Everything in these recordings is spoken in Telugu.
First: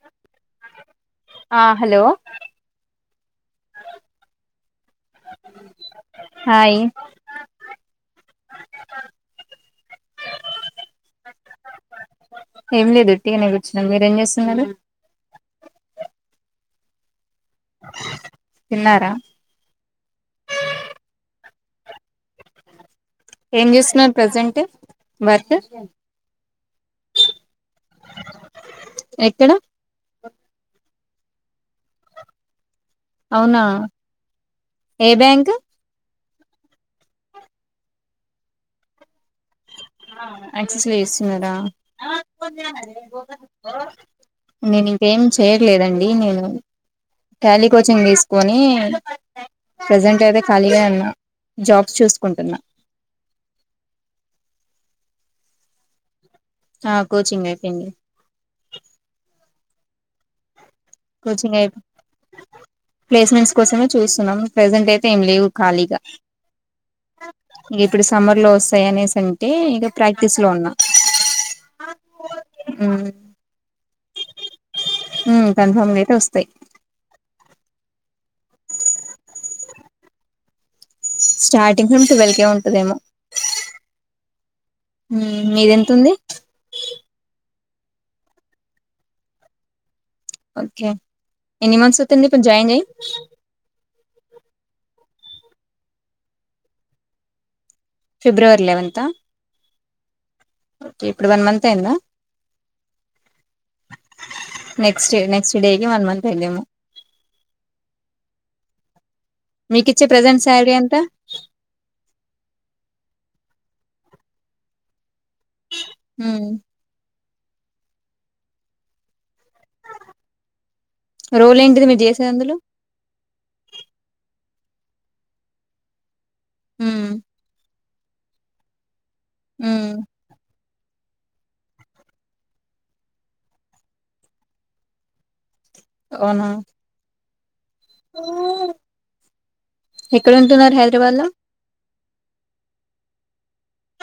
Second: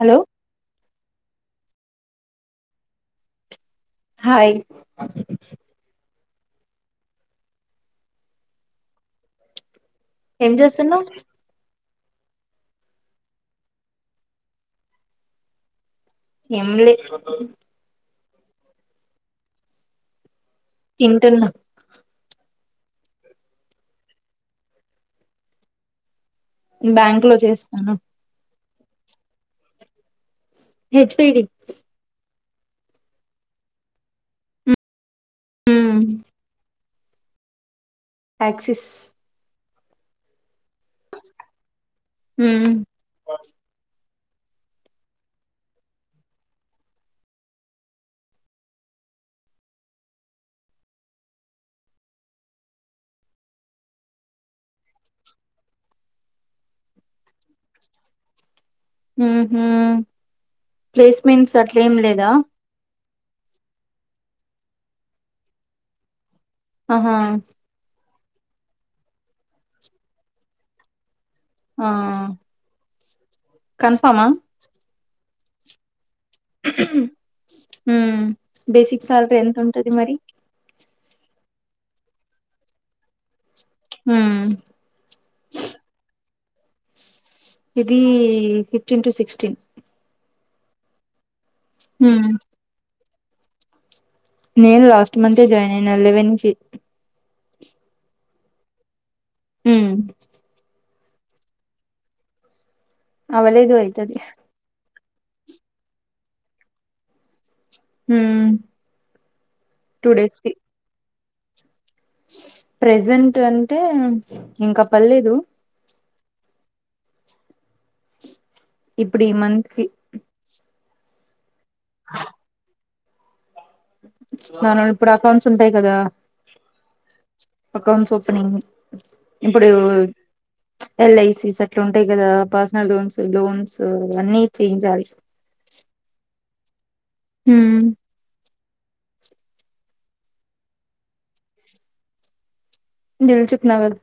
హలో ఆ హలో హాయ్ హాయి్ ఏం చేస్తున్నావ్ ఏం లేదు ఉట్టిగానే కూర్చున్నాం మీరేం చేస్తున్నారు ఎమ్లె తిన్నార తింటున్నా ఏం చేూస్తున్నార్ ప్రజెంట్ వర్క్ బ్యాంకులో చేస్తున్న ఎక్కడ హెచ్ పీ డీ స్ అవున ఏ బ్యాంక్ యాక్సిస్ హా యాక్సెస్ లో చేస్తున్నారా ఉమ్ నేను ఇంకేం చేయట్లేదండి నేను టాలీ కోచింగ్ తీసుకొని ప్రజెంట్ అయితే ఖాళీగానె ఉన్నా జాబ్స్ చూసుకుంటున్నా హా కోచింగ్ అయిపోయింది ఊహు కోచింగ్ ప్లేస్మెంట్స్ అయి అట్లేం లేదా ప్లేస్మెంట్స్ కోసమే చూస్తున్నాం ప్రజెంట్ అయితే ఏం లేవు ఖాళీగా అహా ఇక ఇప్పుడు సమ్మర్ లో వస్తాయి అనేసి అంటే ఇక ప్రాక్టీస్ లో ఉన్నా ఆ ఉమ్ కన్ఫామ ఉమ్ కన్ఫర్మ్ గయితె వస్ ఉ బేసిక్ సాలరీ ఎంత ఉంటది మరి స్టార్టింగ్ ట్వెల్వ్ కే ఉంటదేమో ఉమ్ మీది ఎంతుంది ఇది ఫిఫ్టీన్ టు సిక్స్టీన్ ఓకే ఎన్ని మంత్స్ అవుతుంది ఉమ్ ఇప్పుడు జాయిన్ చేయ్ నేను లాస్ట్ మంత్ే జాయిన్ అయిన లెవెన్ కి ఫిబ్రవరి లెవెన్తా హు ఇప్పుడు వన్ మంత్ అయిందా అవ్వలేదు అయితది నెక్స్ట్ే నెక్స్ట్ డేకి వన్ మంత్ అయిద్దెమో హు మీకిచ్చే ప్రజెంట్ శాలరీ ఎంత ప్రెజెంట్ అంటే ఇంక పర్లేదు ఉ ఇప్పుడు ఈ మంత్ కి రోల్ ఏంటిది మీర్ చేసేది అందులో దాంట్లో ఇప్పుడు అకౌంట్స్ ఉంటాయి కదా ఉమ్ అకౌంట్స్ ఓపెనింగ్ ఇప్పుడూ ఉమ్ ఎల్ఐసిస్ అట్లా ఉంటాయి కదా పర్సనల్ లోన్స్ లోన్స్ అవన్నీ చేంయాలి వునా హ ఎక్కడ ఉంటున్నారు హైదరాబాద్ లో దిల్ కుశ నగర్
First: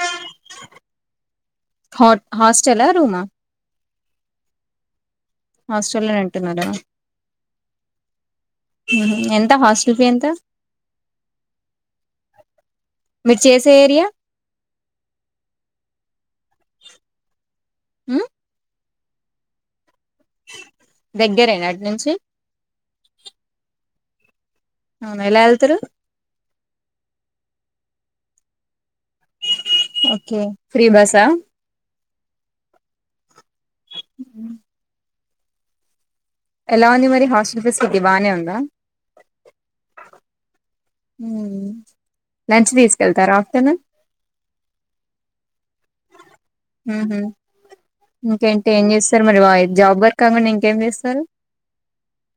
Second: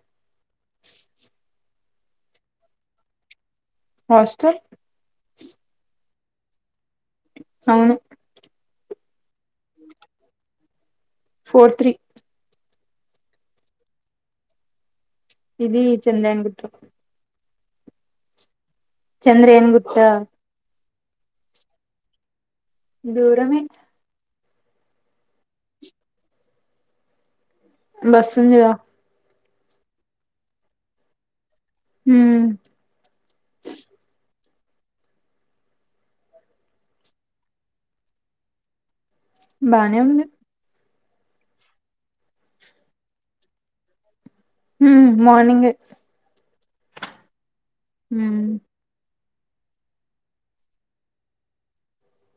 హాస్టలా రూమా హాస్టల్ మేడం అవును ఎంత హాస్టల్ ఫి ఎంత ఫోర్ త్రీ మీరు చేసే ఏరియా ఇది చెంద అంబట్ హ చంద్ర ఏన్ గు డిగ్రీ నా ఇంకాడ నుంచి దూరమే అవును ఎలా వెళ్తారు బస్ ఉ చేద ఓకే ఫ్రీ బసా హ అ ఎలా ఉంది మరి హాస్టల్ ఫెసిలిటీ ఇది బాగానే ఉందా బానే ఉంది లంచ్ తీసుకెళ్తారు ఆఫ్టర్నూన్ ఉమ్ మార్నింగే ఉమ్ ఇంకేంటి ఏం చేసి సార్ మరి జాబ్ వర్క్ కాకుండా ఇంకేం చేస్తారు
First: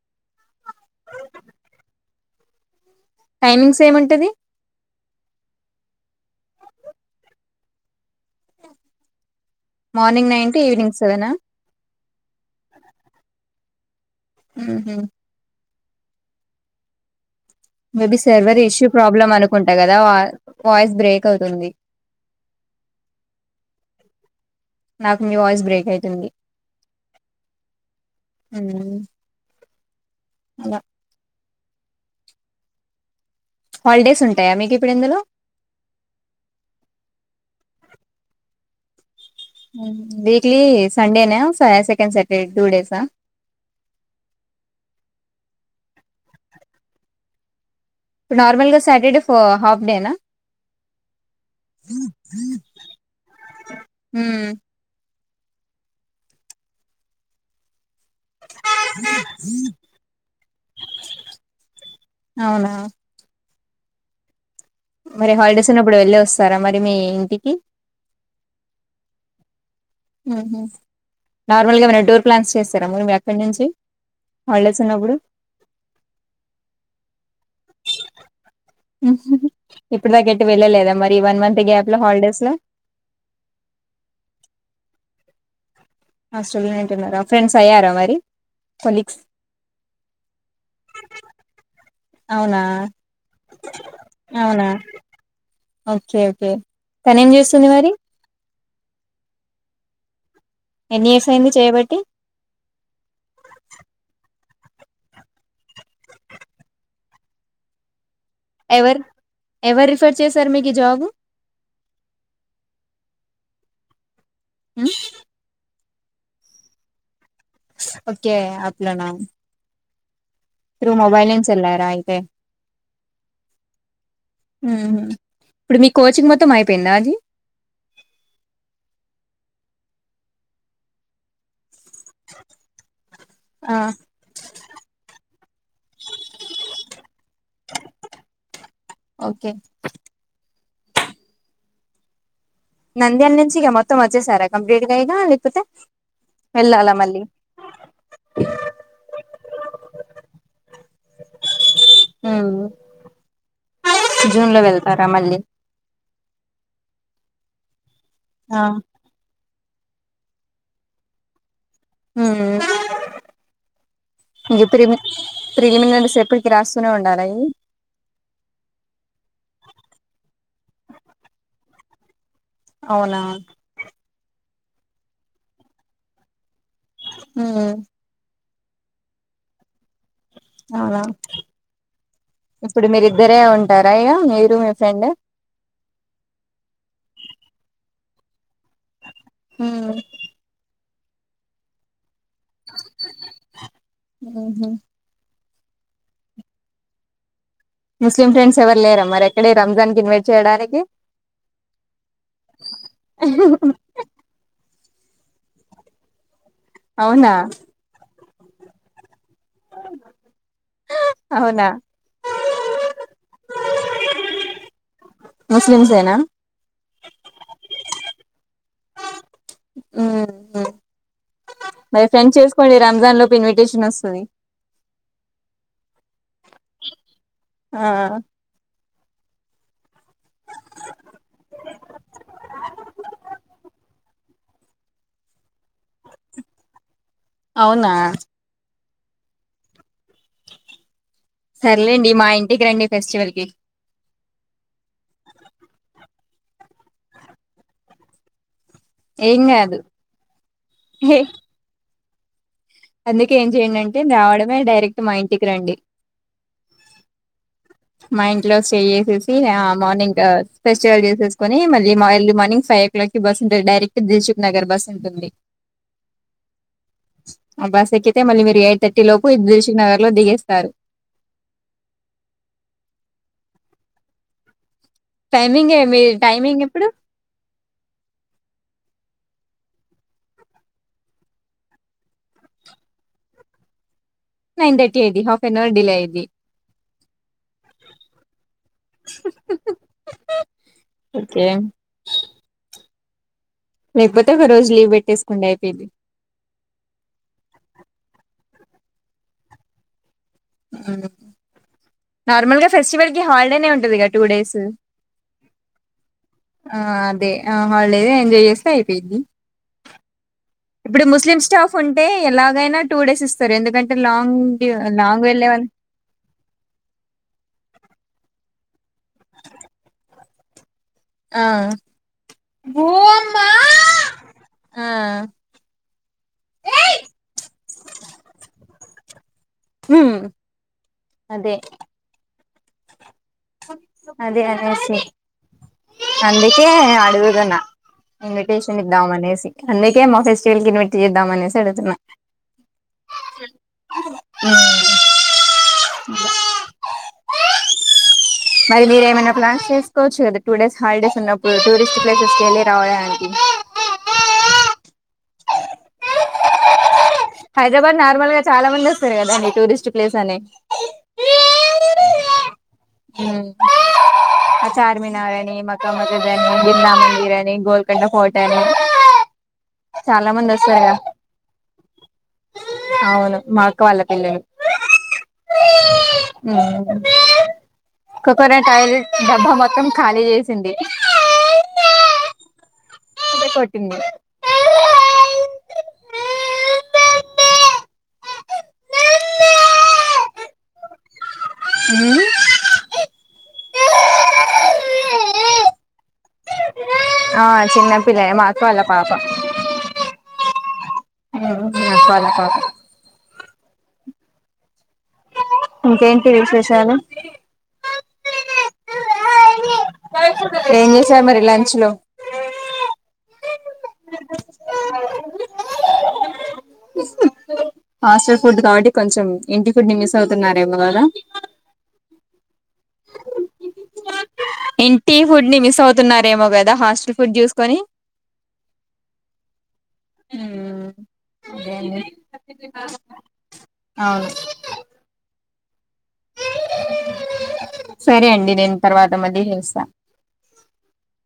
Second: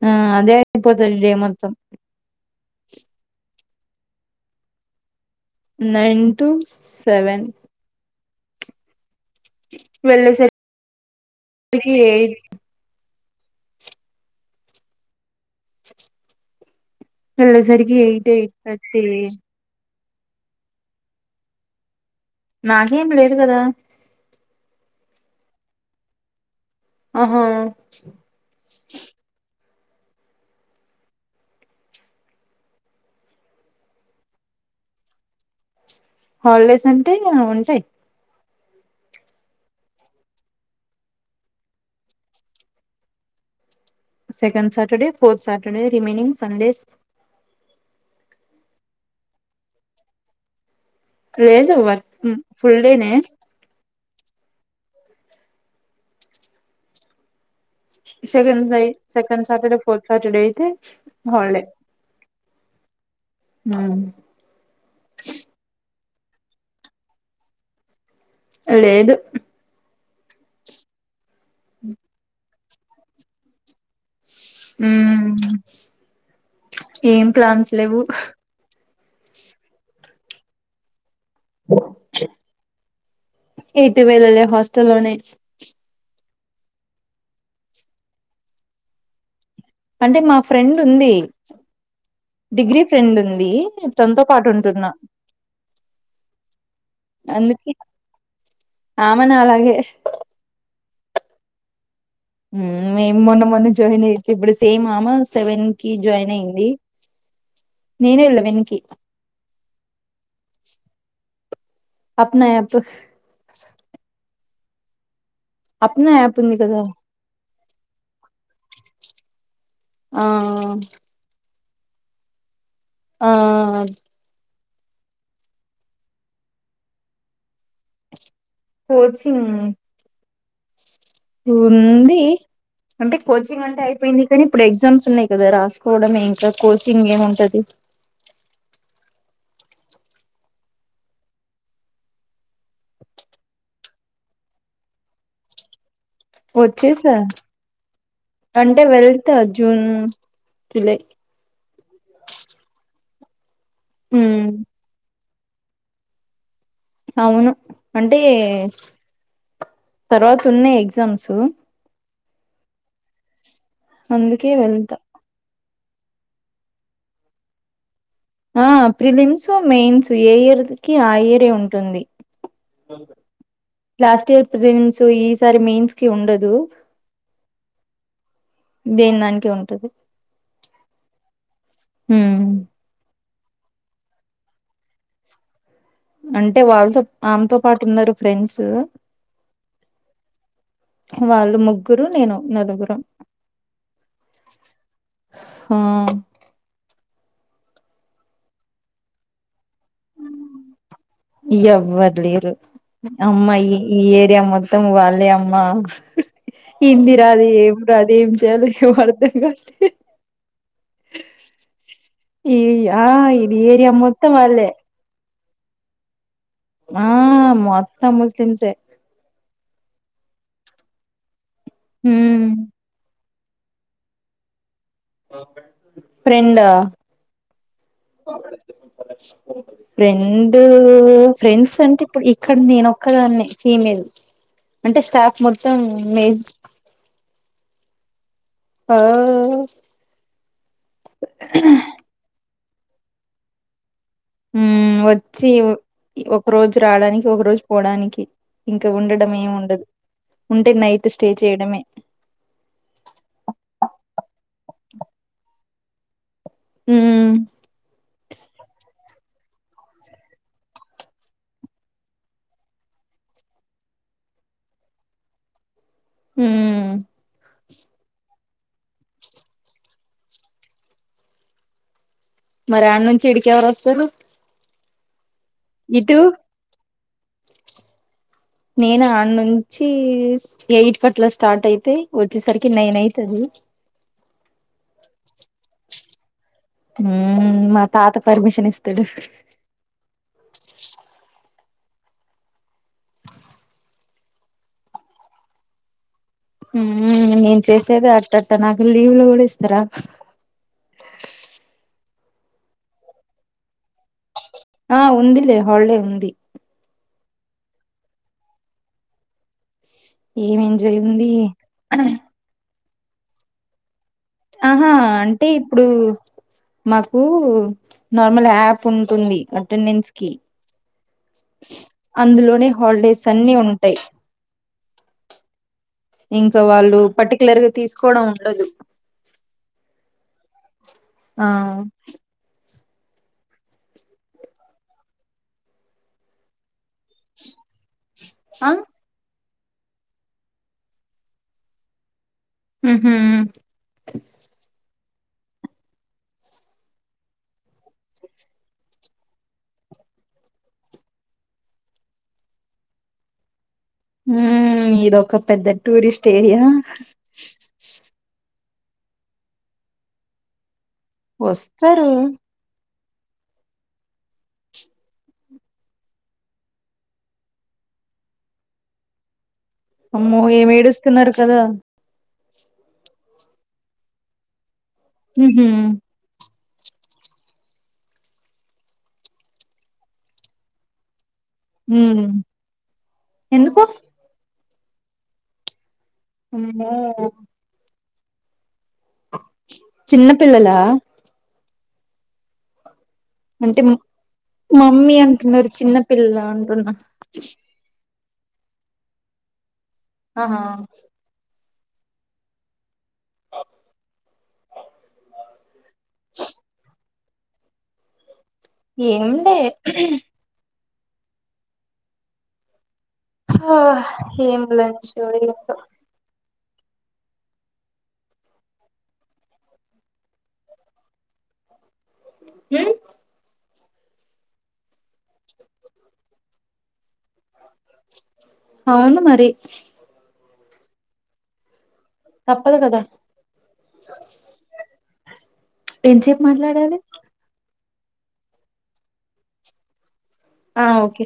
ఆ అదే ఇపో తెలిడే మొత్తం టైమింగ్స్ ఏమింటది nine to seven morning nine evening సెవెనా ఇయి హ హ వెళ్ళేసరికి maybe eight eight server issue thirty problem అనుకుంటా కదా వా వాయిస్ బ్రేక్ అవుతుంది నాకేం లేదు కదా నాకు మీ వాయిస్ బ్రేక్ అయితుంది ఆహా హ్మ్. అలా హాలిడేస్ ఉంటాయా మీకు ఇప్పుడు ఇందులో హాలిడేస్ అంటే ఉంటాయి్ వీక్లీ సండేనే సెకం Saturday two డేస్ా second Saturday fourth Saturday remaining Sundays ఇప్పుడు నార్మల్గా సాటర్డే హాఫ్ డేనా లేదు వర్ ఫుల్ డేనే సెకడ్ ఉ సెకడ్ సటర్డే ఫోర్ సటర్డేయితే హల్డే అవునా ఆ మరి హాలిడేస్ ఉన్నప్పుడు వెళ్ళి వస్తారా మరి మీ ఇంటికి అ లేే ఇదు నార్మల్ గా మరి డోర్ ప్లాన్స్ చేస్తారారిము అక్కడ నుంచి హాలిడేస్ ఉన్నప్పుడు హ్మ్ ఏం ప్లాన్స్ లేవు ఇప్పుడు దాకట్టి వెళ్ళలేదా మరి ఈ వన్ మంత్ గ్యాప్ లో హాలిడేస్ లో ఎటు వేలలా హాస్టల్ లోనే హాస్టల్ లో ఉంటున్నారా ఫ్రెండ్స్ అయ్యారా మరి కొలీగ్స్ అంటే మా ఫ్రెండ్ ఉంది అవునా డిగ్రీ ఫ్రెండ్ ఉంది తనతో పాటు అవునా ఉంటున్నా ఓకే ఓకే తనీ ఏం చేస్తుంది మరి ఆమనా అలాగే ఎన్ని ఇయర్స్ అయింది చేయబట్టి మేము మొన్న మొన్న జాయిన్ అయితే ఇప్పుడు సేమ్ అమ్మే సెవెన్ కి జాయిన్ అయ్యంది ఎవర్ ఎవరు రిఫర్ చేశారు మీకు ఈ జబు అప్నా యాప్ హ అప్నా యాపు ఉంది కద ఓకే యాప్ లోనా ఆ చల్లార అయితే ఆ హ్మ్ ఇప్పుడు మీ కోచింగ్ మొత్తం అయిపోయిందా అది కోచింగ్ ఉంది అంటే కోచింగ్ ఆ అంటే అయిపోయింది కానీ ఇప్పుడు ఎగ్జామ్స్ ఉన్నాయి కదా రాసుకోవడమే ఇంకా కోచింగ్ ఏం ఉంటది ఓకే నంద్యాల నుంచి ఇక మొత్తం వచ్చేసారా కంప్లీట్గా ఈక లేకపోతే వెళ్ళాలా వచ్చేసా మళ్ళీ అంటే వెళ్తా జూన్ జులై మ్మ్ ఉమ్ జూన్ లో వెళ్తారా మళ్ళీ అవును అంటే తర్వాత ఉన్నాయి ఎగ్జామ్స్ హ్మ్ అందుకే వెళ్తా స్త్రీమి రండి సేపటికి రాస్తూనే ఉండాలవి ఆ ప్రిలిమ్స్ మెయిన్స్ ఏ ఇయర్కి ఆ ఇయరే ఉంటుంది అవునా లాస్ట్ ఇయర్ ప్రిలిమ్స్ ఈసారి మెయిన్స్ కి ఉండదు మ్మ్ దేన దానికే ఉంటది అవునా ఉమ్ ఇప్పుడు మీర ఇద్దరే ఉంటారా అయ్యా మీరు మీ ఫ్రెండ్ అంటే వాళ్ళతో ఆమెతో పాటు ఉన్నారు ఫ్రెండ్స్ హ్మ్ వాళ్ళు ముగ్గురు నేను నలుగురం హ్మ్ ముస్లిం ఫ్రెండ్స్ ఎవరు లేరమ్ మరి ఎక్కడే రంజాన్ కి ఇన్వైట్ చేయడానికి ఇ ఎవరు లేరు అమ్మా ఈ ఈ ఏరియా మొత్తం వాల్ అ అమ్మా అవునా హిందరాదు ఏం రాదు ఏం చేయాలో ఏమో ఏం అర్థం కాట్లే అవునా ఈ ఆ ఇది ఏరియా మొత్తం వాళ్ళే ముస్లిమ్స్ ఎనా ఆ మొత్తం ముస్లింసే మరి ఫ్రెండ్స్ హ్మ్ చేసుకోండి రంజాన్ లో ఇన్విటేషన్ వస్తాది ఫ్రెండా ఆ ఫ్రెండ్ ఫ్రెండ్స్ అంటే ఇప్పుడు ఇక్కడ నేను ఒక్కదానే ఫీమేల్ అంటే స్టాప్ మొత్తం మేజ్ అవునా ఒహ్హస్ సర్లేండి మా ఇంటికి రండి ఫెస్టివల్ కి హ్మ్ వచ్చి ఒక రోజు రావడానికి ఒక రోజు పోడానికి ఇంకా ఉండడం ఏం ఏమి కాదు ఉండదు ఉంటే నైట్ హే స్టే చేయడమే అందుకే ఏం చేయండి అంటే రావడమే డైరెక్ట్ మా ఇంటికి రండి హ్మ్ టే ఆ మార్నింగ్ ఫెస్టివల్ చేసేసుకుని మళ్లీ మళ్ళర్లీ మార్నింగ్ ఫైవ్ ఓ క్లాక్ కి బస్ ఉంట డైరెక్ట్ జస్ చుప్ నగర్ బస్ ఉంటుంది ఉమ్ ఆ బస్ ఎక్కితే మళ్ళీ మీరు ఎయిట్ థర్టీ లోపు ఇ దరుశక్ నగర్ లో దిగేస్తారు మరి ఆడ నుంచి ఇడకి ఎవరు వస్తారు టైమింగ్ ఏమీ ఇటు టైమింగ్ ఎప్పుడు నేను ఆడ నుంచి ఎయిట్ అట్ల స్టార్ట్ అయితే వచ్చేసరికి నైన్ అయితాది నైన్ థర్టీ ఐది హాఫ్ టెన్ అవర్ డిలే ఐది హ్మ్ మా తాత పర్మిషన్ ఇస్తాడు ఓకే లేకపోతే ఒక రోజు లీవ్ పెట్టేసుకుండి అయిపియిది హ్మ్ నేను చేసేద అట్టట్టా నాకు లీవులు కూడా ఇస్తార హ్మ్ నార్మల్ గా ఫెస్టివల్ కి హాలిడేనే ఉంటది కదా టూ డేస్ ఆ ఉందిలే వాళే ఉంది ఆ అదే ఆ హాలిడేఎంజాయ్ చేస్త అయిపోది ఏం ఎంజాయ్ ఇప్పుడు ఉంది ముస్లిం స్టాప్ ఉంటే ఎలాగైనా టూ డేస్ ఇస్తారు ఎందుకంటే లాంగ్ డ్యూ ఆహా లాంగ్ అంటే వెళ్ళే వాళ్ళు ఇప్పుడు మాకు నార్మల్ యాప్ ఉంటుంది అటనన్స్ కి ఆ అందులోనే హాలిడేస్ అన్ని ఉంటాయి ఆ ఇంకా వాళ్ళు పట్టికలర్గా తీసుకోవడం ఉండదు హ్మ్ ఆ అదే అదే అదేే సే అంది కే దే అడుగుతు నా ఆ ఇన్విటేషన్ ఇద్దామనేసి అంది కే మా ఫెస్టివల్ కి ఇన్వైట్ చేద్దామనేసి అడుతున్నా ఉమ్ హ్మ్ మరి మీరు ఏమైనా ప్లాన్స్ చేసుకోవచ్చు కదా టూ డేస్ హాలిడేస్ ఉన్నప్పుడు టూరిస్ట్ ప్లేసెస్ కి వెళ్ళి రావడానికి ఉమ్ ఇదొక పెద్ద టూరిస్ట్ ఏరియా హైదరాబాద్ నార్మల్ గా చాలా మంది వస్తారు కదాండి టూరిస్ట్ ప్లేస్ అని వస్తరు హ్మ్ చార్మినార్ అని మక్కా మసీద్ అని బిర్లా మందిర్ అని గోల్కొండ ఫోర్ట్ అని చాలా అమ్మో మంది ఏం వస్తారుగా ఏడుస్తున్నాడు కదా అవును మా అక్క వాళ్ళ పిల్లలు ఉమ్ హ్మ్ ఉమ్ కోకోనేట్ ఆయిల్ డబ్బా మొత్తం ఖాళీ చేసింది హ్మ్ ఇదే కొట్టింది ఉందా లేదా చిన్నపిల్లలా ఉమ్ అంటే మం మమ్మీ అంటున్నారు చిన్నపిల్లల అంటున్నా ఆ చిన్న పిల్లే మా అక్క వాళ్ళ పాప ఆ మా అక్క వాళ్ళ పాప ఇంకేంటి విశేషాలు ఏం లే ఏం చేసారు మరి లంచ్ లో హొ ఏం లంచో ఏంటో హాస్టల్ ఫుడ్ కాబట్టి కొంచం ఇంటి ఫుడ్ ని మిస్ అవుతున్నారేమో కదా ఇంటి ఫుడ్ ని మిస్ అవుతున్నారేమో కదా హాస్టల్ ఫు అవును మరి ఉమ్ ఇంకేమి తప్పదు కదా అవును ఎంతసేపు మాట్లాడాలి సరే అండి నేను తర్వాత మళ్ళీ చేస్తా ఆ ఓకే